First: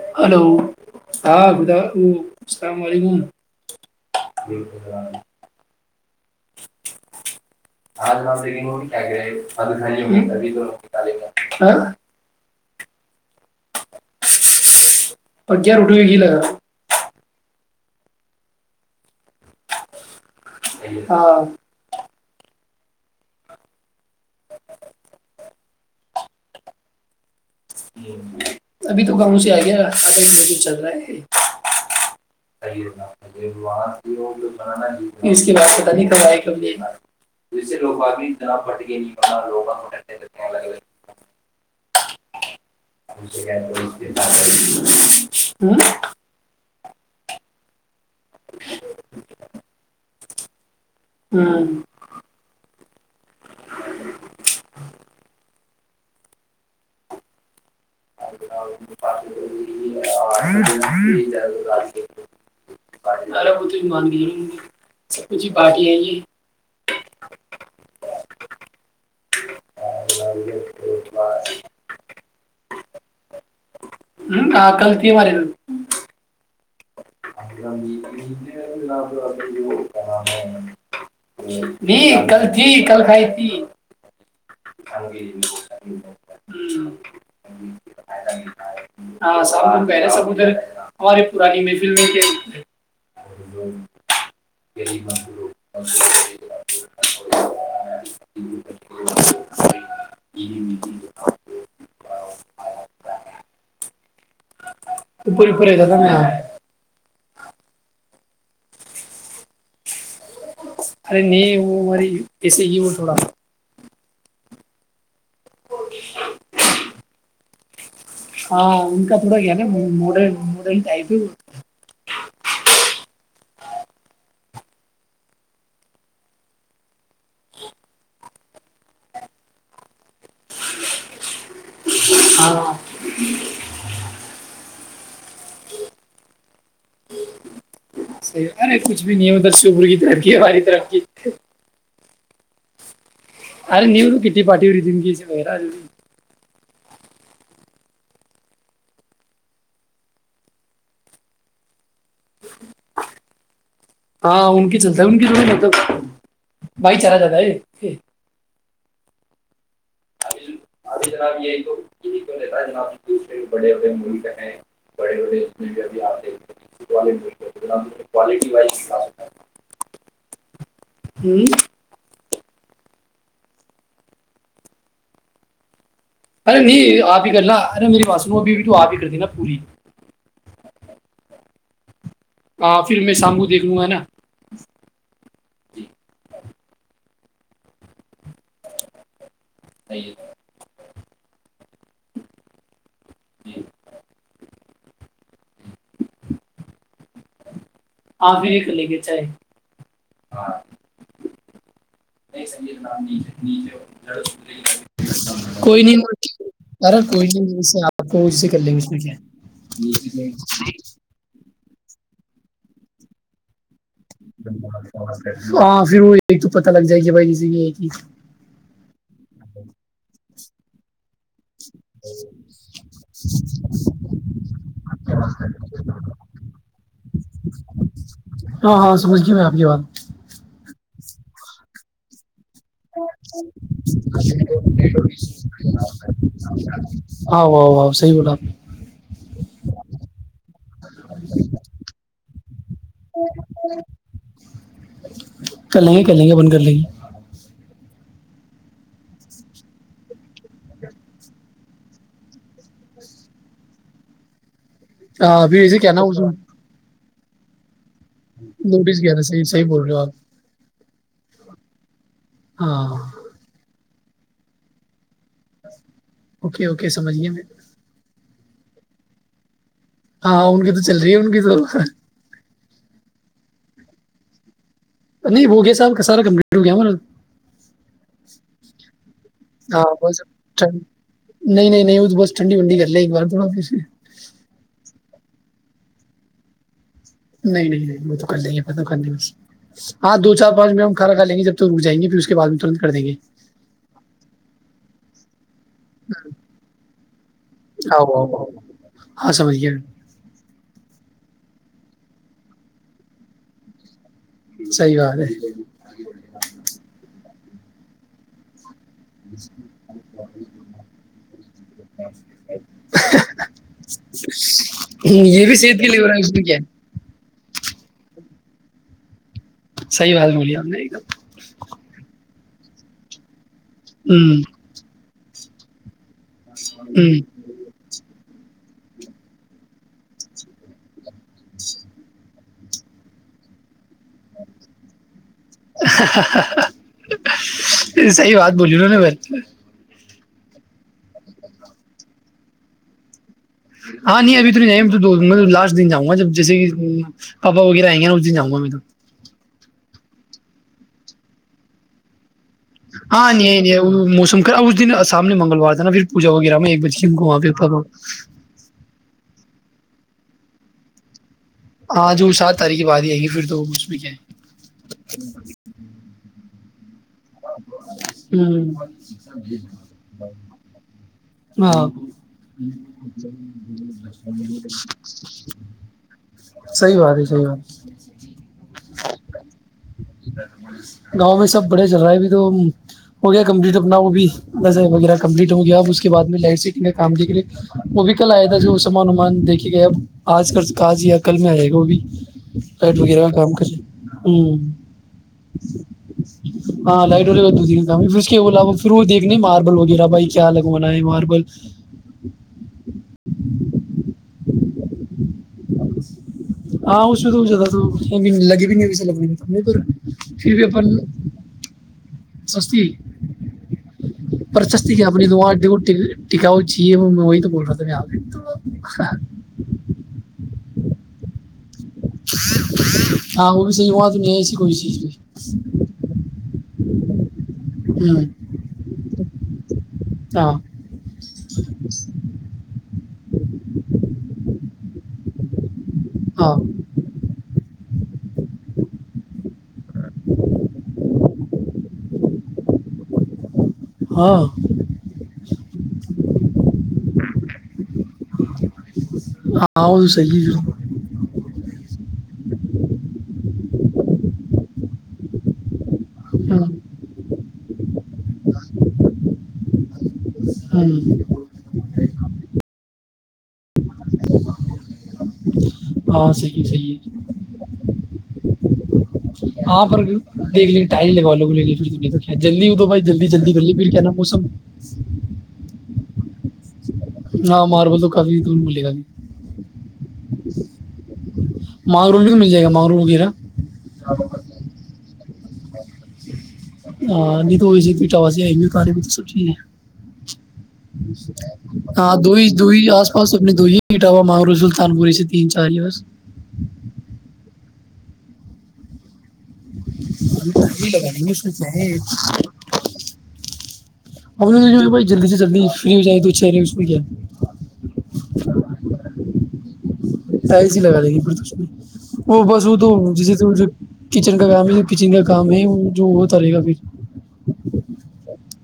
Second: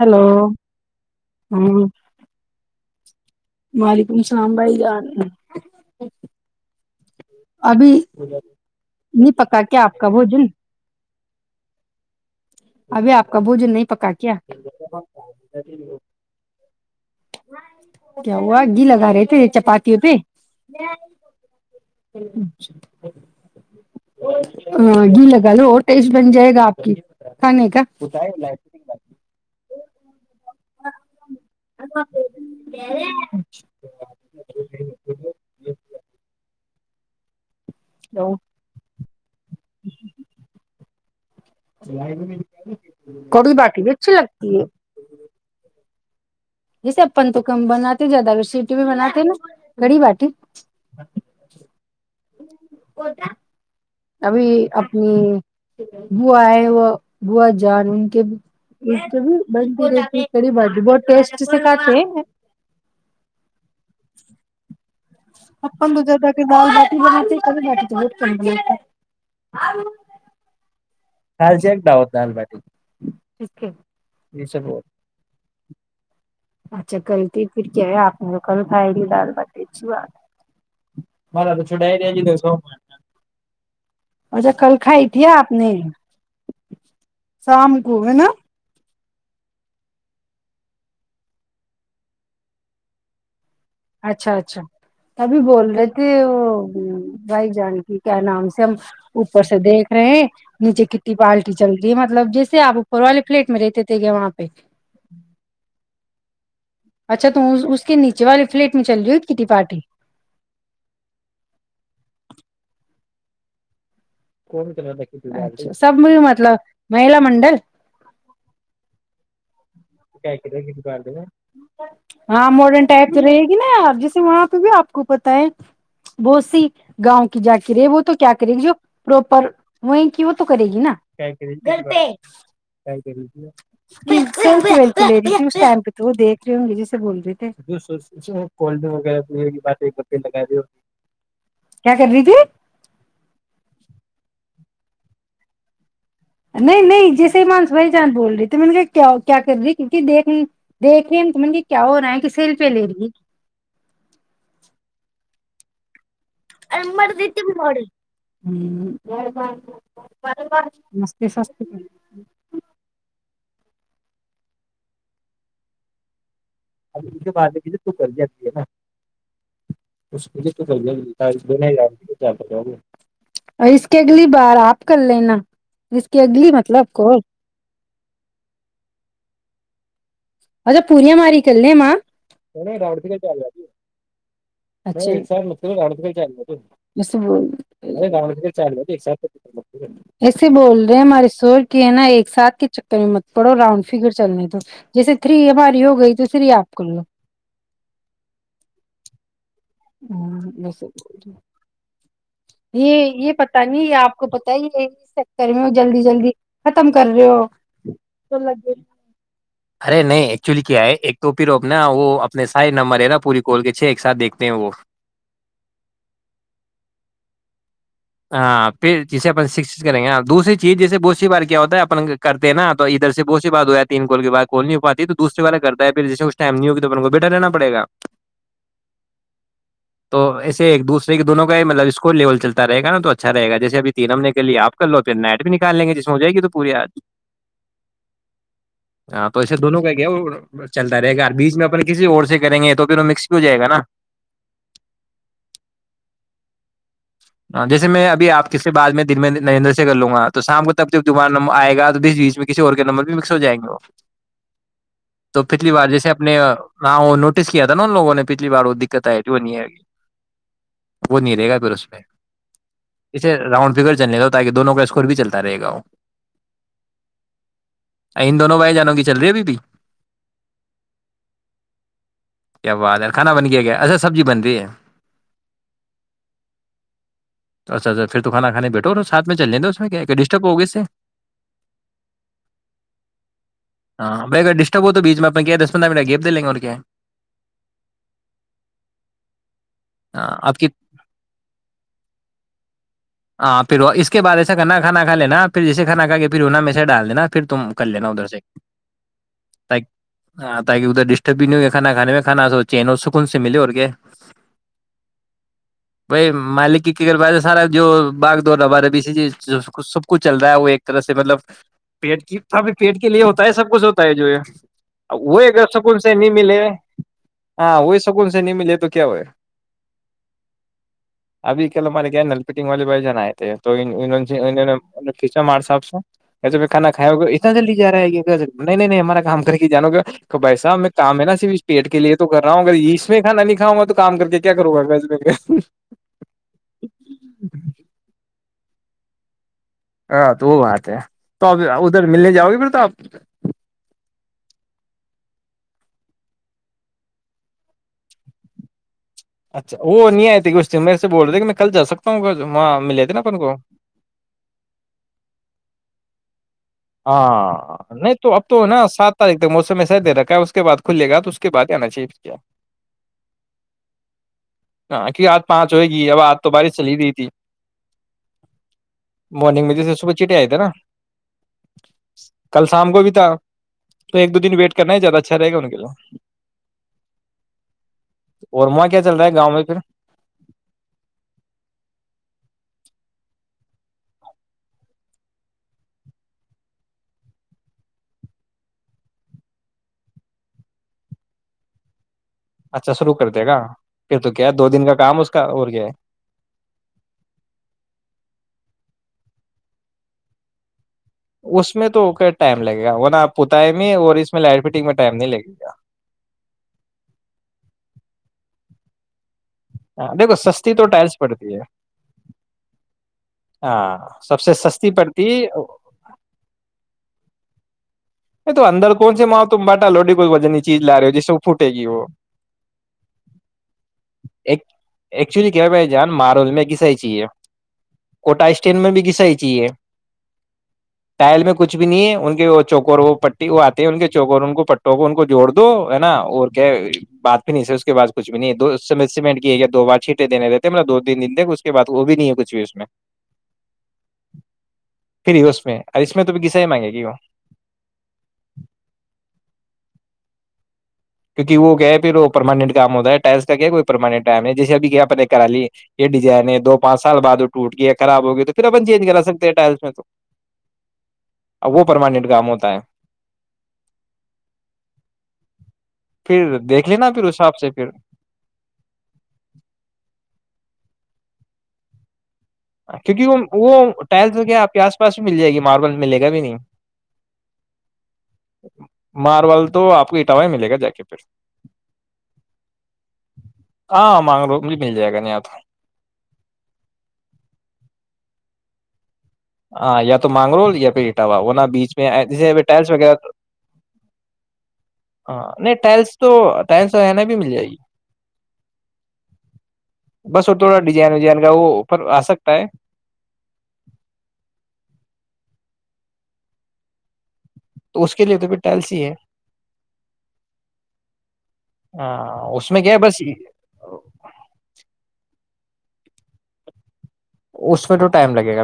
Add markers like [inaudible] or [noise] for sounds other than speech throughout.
hello hello ہاں با [unintelligible] اللام علیکم [inaudible] وعلیکم اللام بھائی جان ابھی نہیں پکا کیا آپ کا بھوجن ہاں [inaudible] ابھی آپ کا بھوجن نہیں پکا کیا اگے روٹی ہو کی لگا [inaudible] کیا ہوا گھی لگا رہے تھے [inaudible] چپاتاتی ہو پ ک ہاں اچ [inaudible] ہاں گی لگاالٹ [inaudible] بن جائے گا آپ کی کھانے کا ابھی تو گاؤں سے آ گیا آھ [unintelligible] [inaudible] بع پ نہیں ک لینا [inaudible] [inaudible] جیسے لوگ آگ جنا پٹ گنا لوگتے ہیں الگ کڑی باٹی بھی اچھی الگ لگتی ہے [inaudible] ب [inaudible] [inaudible] جیسے پن تو کم بناات ا زیادہ رسیٹی میں بنااتے نا گڑی باٹی ہوں کوتا [unintelligible] ابھی اپنی بووا ہے وہ بو باٹی بت مار [unintelligible] اپپن دو ج جا کہ دال باٹی بنااتتی کلھی باٹی تو بہت کرن گ ہے [unintelligible] ے [unintelligible] ہال چیکتا ہو دال بٹی اٹیک ہے [inaudible] ہ آ غلط ہے والارے [unintelligible] اچ [inaudible] تھی دال باٹی اچھی بات مارا تو چھوٹائی رہی تو کل سو ت کل ک اچھا کل ت کھائی تھی آپ نے شام کو ہے نا [unintelligible] ہاں س نا سب ادھر ہمارے پرانی میں [unintelligible] ف کیا [unintelligible] اچھا اچھا تبھی بول رہے تھے وہ بھائی جان کی کیا نام سے ہم اوپر سے دیکھ رہے ہیں نیچے کٹی پالٹی چل رہی ہے مطلب جیسے آپ اوپر والے فلیٹ میں رہتے تھے کیا وہاں پ پ پور پور ہے گ تھا میں [unintelligible] اچھا تو اس کے نیچے والے فلیٹ میں چل رہی ہو کتنی پارٹی ارے نہیں وہ ہماری کیسے ہی وہ تھوڑا کوئی کر د اچھا سب م مطلب مہیلا منڈل ہاں ان کا تھوڑا گیا ن [unintelligible] ہاں موڈنٹ آت ری [unintelligible] نا یار جیسے وہاں پہ بھی آپ کو پت ہے بہت سی گاؤں کی جا کے رہے وہ تو کیا کرے گی جو پروپر وہیں کی وہ تو کرے گی نا تے کر ہاں [unintelligible] تی لیےیسسپت تو دیک سے بول رہی صحیح ارے ڈہ کچھ بھی نہیں ہے ادھر لگ شیوپور کی طرف کی ہماری طرف کی کیا کر رہی تھی ارے نہیںی ا کٹی پارٹی ہو رہی دم گیا نہیں نہیں جیسے ہی مانس بھائی چاند بول رہی تو م کیا کر رہی کیونکہ دیکھ دیکھ رہے م کیا ہو رہا ہے کہسیل پہ لے رہی ہے ہاں ان کی چلتا ہے ان کیی مطلب ہم بھائی چارہ جاتا مردتیم نو ہ ہے مہربان آار جناب آ توجناب پڑے ہو منے بڑے بڑےب آتے اب کے بعد مجھے توک جاتی ہے ناات ہوں اور اس کے اگلی بار آپ کر لینا اس کی اگلی ارے مطلب نہیں کو آپ ہی کرنا ارے میری بات سن ابھی ابھی تو آپ ہی کر دینا پوری اھا پوریا ماری کلنے ماں ہ پھر میں سامبو دیکھ لوں گا ہے نا اچا ایک سات مھ چاہ گ [unintelligible] ایسے بول ہمارے سور کی ہے نا ایک ساتھ کے چکر مت پڑو رؤنڈ فگر چلنے تو جیسے تھری ہماری ہو گئی تو تھری آپ کو لو آپ ایک لے کے چیں ہ یہ سب ب یہ یہ پتا نہیں آپ کو پت ہے یہ کر رہ ہو کوئی نہیں جلدی جلدی ختم ارے کر رہے کوئی ہو نہیں جیسے آپ کو جسے کر لیں گے اس میں کیا ارے نہیں ایکچولی کیا ہے ایک تو پ نا وہ اپنے سا نمبر ہے نا پوری کال کے چھ ایک ساتھ دیکھتے ہیں وہ ہاں پھر وہ ایک تو پتا لگ جائے گ بھائی جے یہ یہ ہاں پھر جسے اپ شکت کریں گے دوسری چیز جیسے بہت کیا ہوتا ہے کرتے ہیں نا تو ادھر سے ب بات ہو ہے تین ب ہو پاتی توسے وال کرتا ہے پھر ج م نہیں ہوگی تو کو بیٹھا رہنا پڑے گا ہاں ہاں سمجھ گیا میں آپ کی بات تو ایے ایک دوسرے ایکون کا ہی مطل اسکور لیول چلتا رہے گا نا تو اچھا رہے گا جیسے ا تین امنے کے لیے آپ کر لو پھر نیٹ بھی نکال لیں گے جس ہو جائے گی تو پوری آمی ہاں واہ واہ صحیح بولا آپ ہاں تو ایسے دونوں کا کیا چلتا رہے گا بیچ میں اپ کسی اور سے کریں گے تو پھر وہ مکس بھی ہو جائے گا نا کلی ہاں جیسے میں ابھی آپ سے بع میں دن میں نریندر سے کر لوں گا تو شام کو تک جب دوبار نمبر آئے گا تو بیس بیچ میں کسی اور کے نمبر بھی مکس ہو جائ گے وہ تو ہاں پھر پچھلی بار کیا نا جیسے اس میں اپنے ہو نوٹس کیا تھا لووں نے پچھلی بار وہ نوٹس دقت کیا آئی نا گی صحیح نہیں صحیح ہے بول رہے ہو آپ وہ نہیں رہے گا پھر اس پ ہاں یہس رؤنڈ فکر چلنے ل تاکہ دونوں کا اسکور بھی چلتا رہے گا وہ اوکے اوکے سمجھیے میں ان دونوں بھائی جانوں کی چل رہی ابھی بھی ہاں ان کی تو چل رہی ہے ان کی تو کیا آادر کھانا بن گ گ اا سبز بنی نہیں ہو گیا صاب کا سارا کمپ اچھا اچھا پھر تو کانا کھانے بیٹھ ساتھ میں چل لیں اس ہاں میں بس ڈسٹرب ہوگی اس سے ٹھنڈ نہیں نہیں نہیں وہ تو بس ٹھنڈی ونڈی کر لیں ایک بار تھوڑا پھر ہاں بائی اگر ڈسٹرب ہو تو بیچ میں میں کیا دسندہن گپ د لیں گ اور کیا نہیں نہیں نہیں وہ تو کر لیں گے ختم کر ل بس ہاں دو چار آپ کی پانچ منٹ ہم کھا کا لیں گے جب تو ہاں پھر وہ اس کے بعد ایسا گنا کانا [inaudible] پھر جیسے کھانا کہ گ پھر اننا می سے ڈال دینا پھر تم کر آؤ لینا ادھر آؤ سے آؤ ہاں سمجھ گیا ت ہاں تاکہ ادھر ڈسٹرب بھی نہیں ہو کانا کانے میں کھا س چین اور سکون سے ملے اور کے سحی بات ہے کر با سارا جو باغ دورا بارے سب کچھ چل رہا ہے وہ ایک طرح سے مطلب پیٹ پیٹ کے لیے ہوتا ہے سب کچھ ہوتا ہے جو یہ ہوں، وہ یہ بھی ایک صحت کے سکون لیے ہو رہا سے ہے نہیں اس میں کیا ملے ہے ہاں ہوئی سکون سے نہیںیمی لے تو کیا ہوئے صحی بات بولی ہم نے ایک دم ابھی کےل مرے ن ال فٹنگ والے بائی جان آئے ہیں تو ان ان دم سے انوں نے ا کھیچا مرسا آپ سے جس پھر کھا ہ کا گا اتنا جلدی جا ہے گ نہیں نہیں نہیں ہمارا کام کر کے جانو گا بھائی صاحب میں کام ہے نا صرف اس پیٹ کے لیے تو کر رہا ہوں اگر اس میں کھانا نہیں کھاؤںا تو کام کر کے کیا کروں گا گ صحی بات بولی نا نا ہاں تو وہ بات ہے تو اب ادھر ملنے جاؤ گ پھر تو آپ ہاں نہیں ابھی تو نہیں ج تو لاسٹ دن جاں گا جب جیسے کہ پاپا وغیرہ آئیں گے ن اس دن جاؤں گا میں تو اچھا وہ نہیں آئی ت کچ دن میں سے بول رہے کہ میں کل جا سکتا ہوں گ ہاں نہیں نہیں موسم اس دن سامنے منگلوار ن پھر پواغیرہ ہاں نہیں تو اب تو نا سات تاریخ مو سے میسج د رکھا اس کے بع کھلے گا تو اس کے بعد ہے ن چیب ہاں جو کیا سات تاریخ کے بعد ہی آئیں گی پھر تو اس میں کیا ہے کی آات پانچ ہوئے گی اب آات تو بارش چلی بھیئی ہوں مارنگ میں جیسے صبح چٹے آئے تھے نا ہاں کل شام کو بھی تھا تو ایک دو دن ویٹ کرنا ہی زیادہ اچھا رہے گا ان کے لیے سی بات ہے سی بات اور وہاں کیا چل رہا ہے گاؤں میں پھر گاؤں میں سب بڑا چل رہا ہے بھی تو ہو گیا کمپلیٹ اپنا وہ بھیز وغیرہ کمپلیٹ ہو گیا اب اس کے بعد میں لائٹ سے کام دے وہ بھی کل آیا تھا جو سمان ومان دیکھے گئے اب آج کاج یا کل میں آئے گا وہ بھی اچھا لائٹ شروع کر وغیرہ کا دے کام گا کرے پھر تو کیا ہ دو دن کا کام اس کا اور کیا ہے ہاں لائٹ والیے دو ت کا ف کے بلا شرو دیکھنے ماربل وغیرہ بھائی کیا لگا اس میں تو ٹائم لگے گا نا آپ بت میں اور اس میں لائٹ فٹنگ میں ٹائم نہیں لگے گا ہاں اچو تو لگی بھی نہیں س لگ ہاں، دیکھو پھر بھی سستی تو اپن ٹائلس پڑتی ہے سستی ہاں سب سے سستی پرشستی کیا پڑتی اپنی تواں یہ د ٹکاؤ چاہیے میں وہی تو بول رہ میں آ ا تو اندر کون سی ماؤ تم ب بیٹا لوڈی کوئی وجن نہیں چیزا رہے جس س گی وہ ہاں وہ بھی صحیح ہوا تو نہیں ہے ایسی ایک کوئی چیز ایکچولی کیا ب جان مارول میں کی سی چی ہے بھی ہوں کوٹا اسٹینڈ میں بھی کسا ہی جیے ہاں ٹائل میں کچھ بھی نہیں ہے ان کے وہ چوک اور وہ پٹی وہ آتے ہیں ان کے چوک اور ان کو پٹوں کو ان کو جوڑ دو ہے نا اور ہاں کیا بات نہیں سر اس کے بد کچھ بھی نہیں ہے اس سیمنٹ کی ہے یا دو بار چھینٹے دینے رہتے ہیں مطلب دو دن دن دے اس کے بد وہ بھی نہیں ہے کچھ بھی اس میں ہاں اور اس میں تو بھی غسا ہی مانگے گی وہ ہاں سج کیونکہ وہ کیا ہے پھر وہ پرماننٹ کام ہوتا ہے ٹائلس کا کیا ہے کوئی پرماننٹ ٹائم ہے جیسے اب کیا اپ نے کرا لی یہ ڈیزائن ہے دو پانچ سال بعد وہ ٹوٹ گیا خراب ہو گیا تو پھر اپن چینج کرا سکتے ہیں ٹائلس میں تو ہاں ا وہ پرماننٹ کام ہوتا ہے ہاں پھر صحیح ہے دیکھ صحی لینا ہے پھر اس حساب سے پھر آپ دیکھ ل تے بگ کیونکہ وہ ٹائل جو موسم کیا آپ کے آس پاس بھی مل جائے گی ماربل میں ملے گا بھی نہیں ہاں مارول تو کبھی تو نہیں بولے گاھی ماربل تو آپ کو اٹاوا ہی ملے گا جا کے پھر مانگرول بھی تو مل جائے گا مانگروم وغیرہ تھا ہاں نہیں تو ہوئی ج پ چاس کے ب ہاں یا تو مانگرول یا پہ اٹاوا وہ ن بیچ میں ہاں دو ہی دو ہی جٹلس آس وغیرہ پاس اپنے دو ہی اٹاوا مانگرو سلطان پوری سے ہ تین چار نہیں ہی بس ٹلس تو ٹس و ن بھی مل جائے گی بس وہ تھوڑا ہی ڈیزائن لگائیں گے ویجائن اس کا میں کیا ہے وہپر آ سکتا ہے ہم تو جو کہ بائی جلدی سے جلدی فری ہو جائے تو اچھے جائے تو اس کے لیے تو پھر ٹیلسی ہے ٹائلس ہی لگا لیں گی وہ بس اس وہ میں تو کیا ہے بس جسےچن کا کامچن کا کام ہے وہ جو وہتلے گا پھر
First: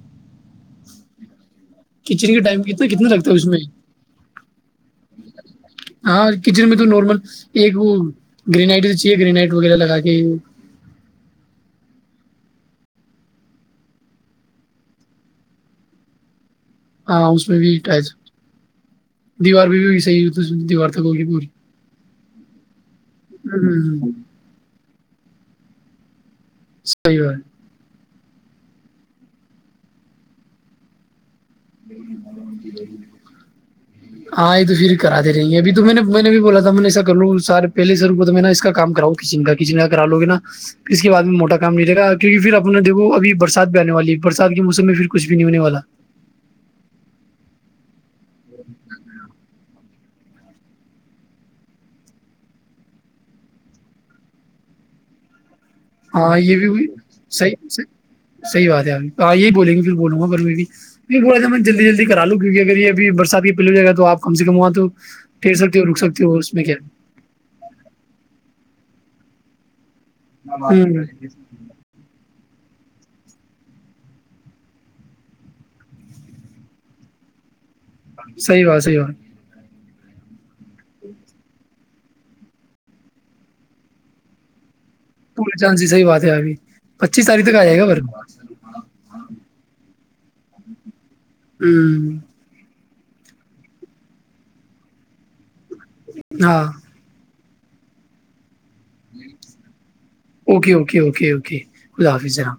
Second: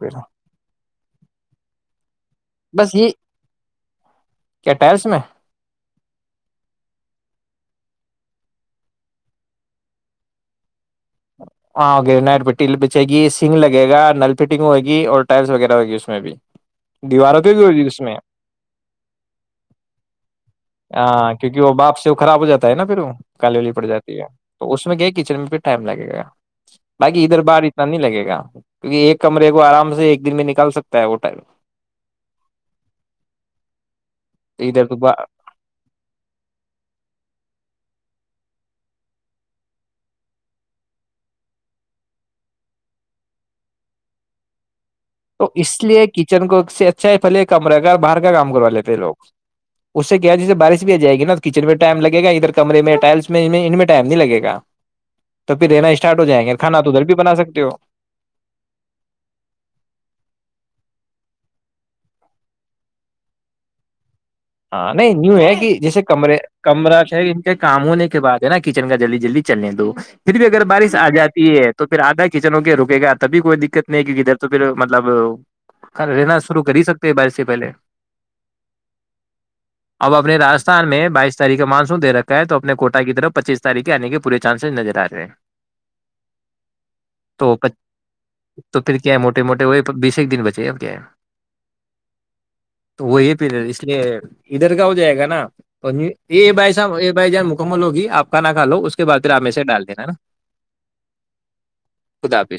پیرا کچن کے ٹائم کتنا کتنا لگتا ہے اس میں کیا ٹائلس میں ہاں کچن میں تو نارمل ایک وہ گریائٹ چاہیے گریائٹ وغیرہ لگا کے ہاں گ پٹی بچے گی سنگ لگے گا نل فٹنگ ہوئےگی اور ٹائلس وغیرہ ہوئے گی اس میں بھی ہاں دیواروں اس پہ میں بھی ہوگی ٹ اس میں دیوار بھی بھی صحی دیوار تک ہولی ہاں پوری کیونکہ وہ باپ سے خراب ہو جا ہے نا پھر وہ کاللی پڑ ہوں جاتی ہے تو اس میں گیا کچن میں پھر ٹائم لگے گا صحیح باقی بات ادھر ہے باہار اتنا نہیں لگے گا کیکہ ایک کمرے کو آرام سے ایک دن میں نکال سکتا ہے وہ ٹائم ہاں یہ تو ادھر پھر کرا باہر, د رہیں گ ہیں ابھی تو میں نے میں نے بھی بولا تھا میں نے ایسا کر لوں سارے پہلے سےر ا اس کام کراؤ کچن کا کچن کا کرا لو گے نھر اس بعد میں موٹا کام نہیں لےا کیہ پھر اپنے دیکھ ابھی برسات بھی آنے والی ہے برسات کے موسم میں پ تو اس لیے کچن کو سب سے اچھا ہے پھلے کمرہ کا باہر کا کام کروا لیتے ہیں لوگ اس سے کیا جیسے بارش بھی آ جائے گی نا کچن میں ٹائم لگے گا ادھر کمرے میں ٹائلس میں ان میں ٹائم نہیں لگے گا تو پھر رہنا اسٹارٹ ہو ہاں جائیں یہ گے کھانا بھی تو ادھر بنا سکتے صحیح ہو صحیح بات ہے اھی ہاں یہی بولیں گے بولوں گھر میں بھی بو تھا میں جلدی جلدی کرا لوں کیونکہ اگر یہ اب برسات کی پہلی جگہ توپ ہاں نہیں نیو ہے کہ جیسے ہو کمرے اس میں کیا کمرہ ان کے کام ہونے کے بعد ہے نا کچن کا جلد جلدی چلنے ہیں تو پھر بھی اگر بارش ہوں آ جاتی ہے تو پھر آدا کی کچن ہو کے رکے گا تبھی کوئی دقت نہیں ہے کہ کدھر تو پھر مطلب رہنا شروع کر ہی سکتے ہیں بارر سے پہلے صحی بات صحیح بات اب اپنے راست ان میں بائیس تاریخ کا مان دےکھا ہے تو اپنے کوٹ کیرف پچیس تاریخ کے آنے کے پور چانسز نر پورے چاند صحی بات ہے ابھی پچیس تاریخ تک تو آ جائے گا پر تو پھر کیا ہے موٹے موٹے وہ بیس ایک دن بچے اب کیا ہے ہوں تو وہ یہ پلر ہے اس یہ ادھر کا ہو جائے گا نا تو ہاں بائی س بائی ج مک مل ہوگیپ کا ن نہ کا لو اس کے بعد پھر آپ میں سے ڈال دینا نا اوکے اوکے اوکے اوکے خد حافظ جنا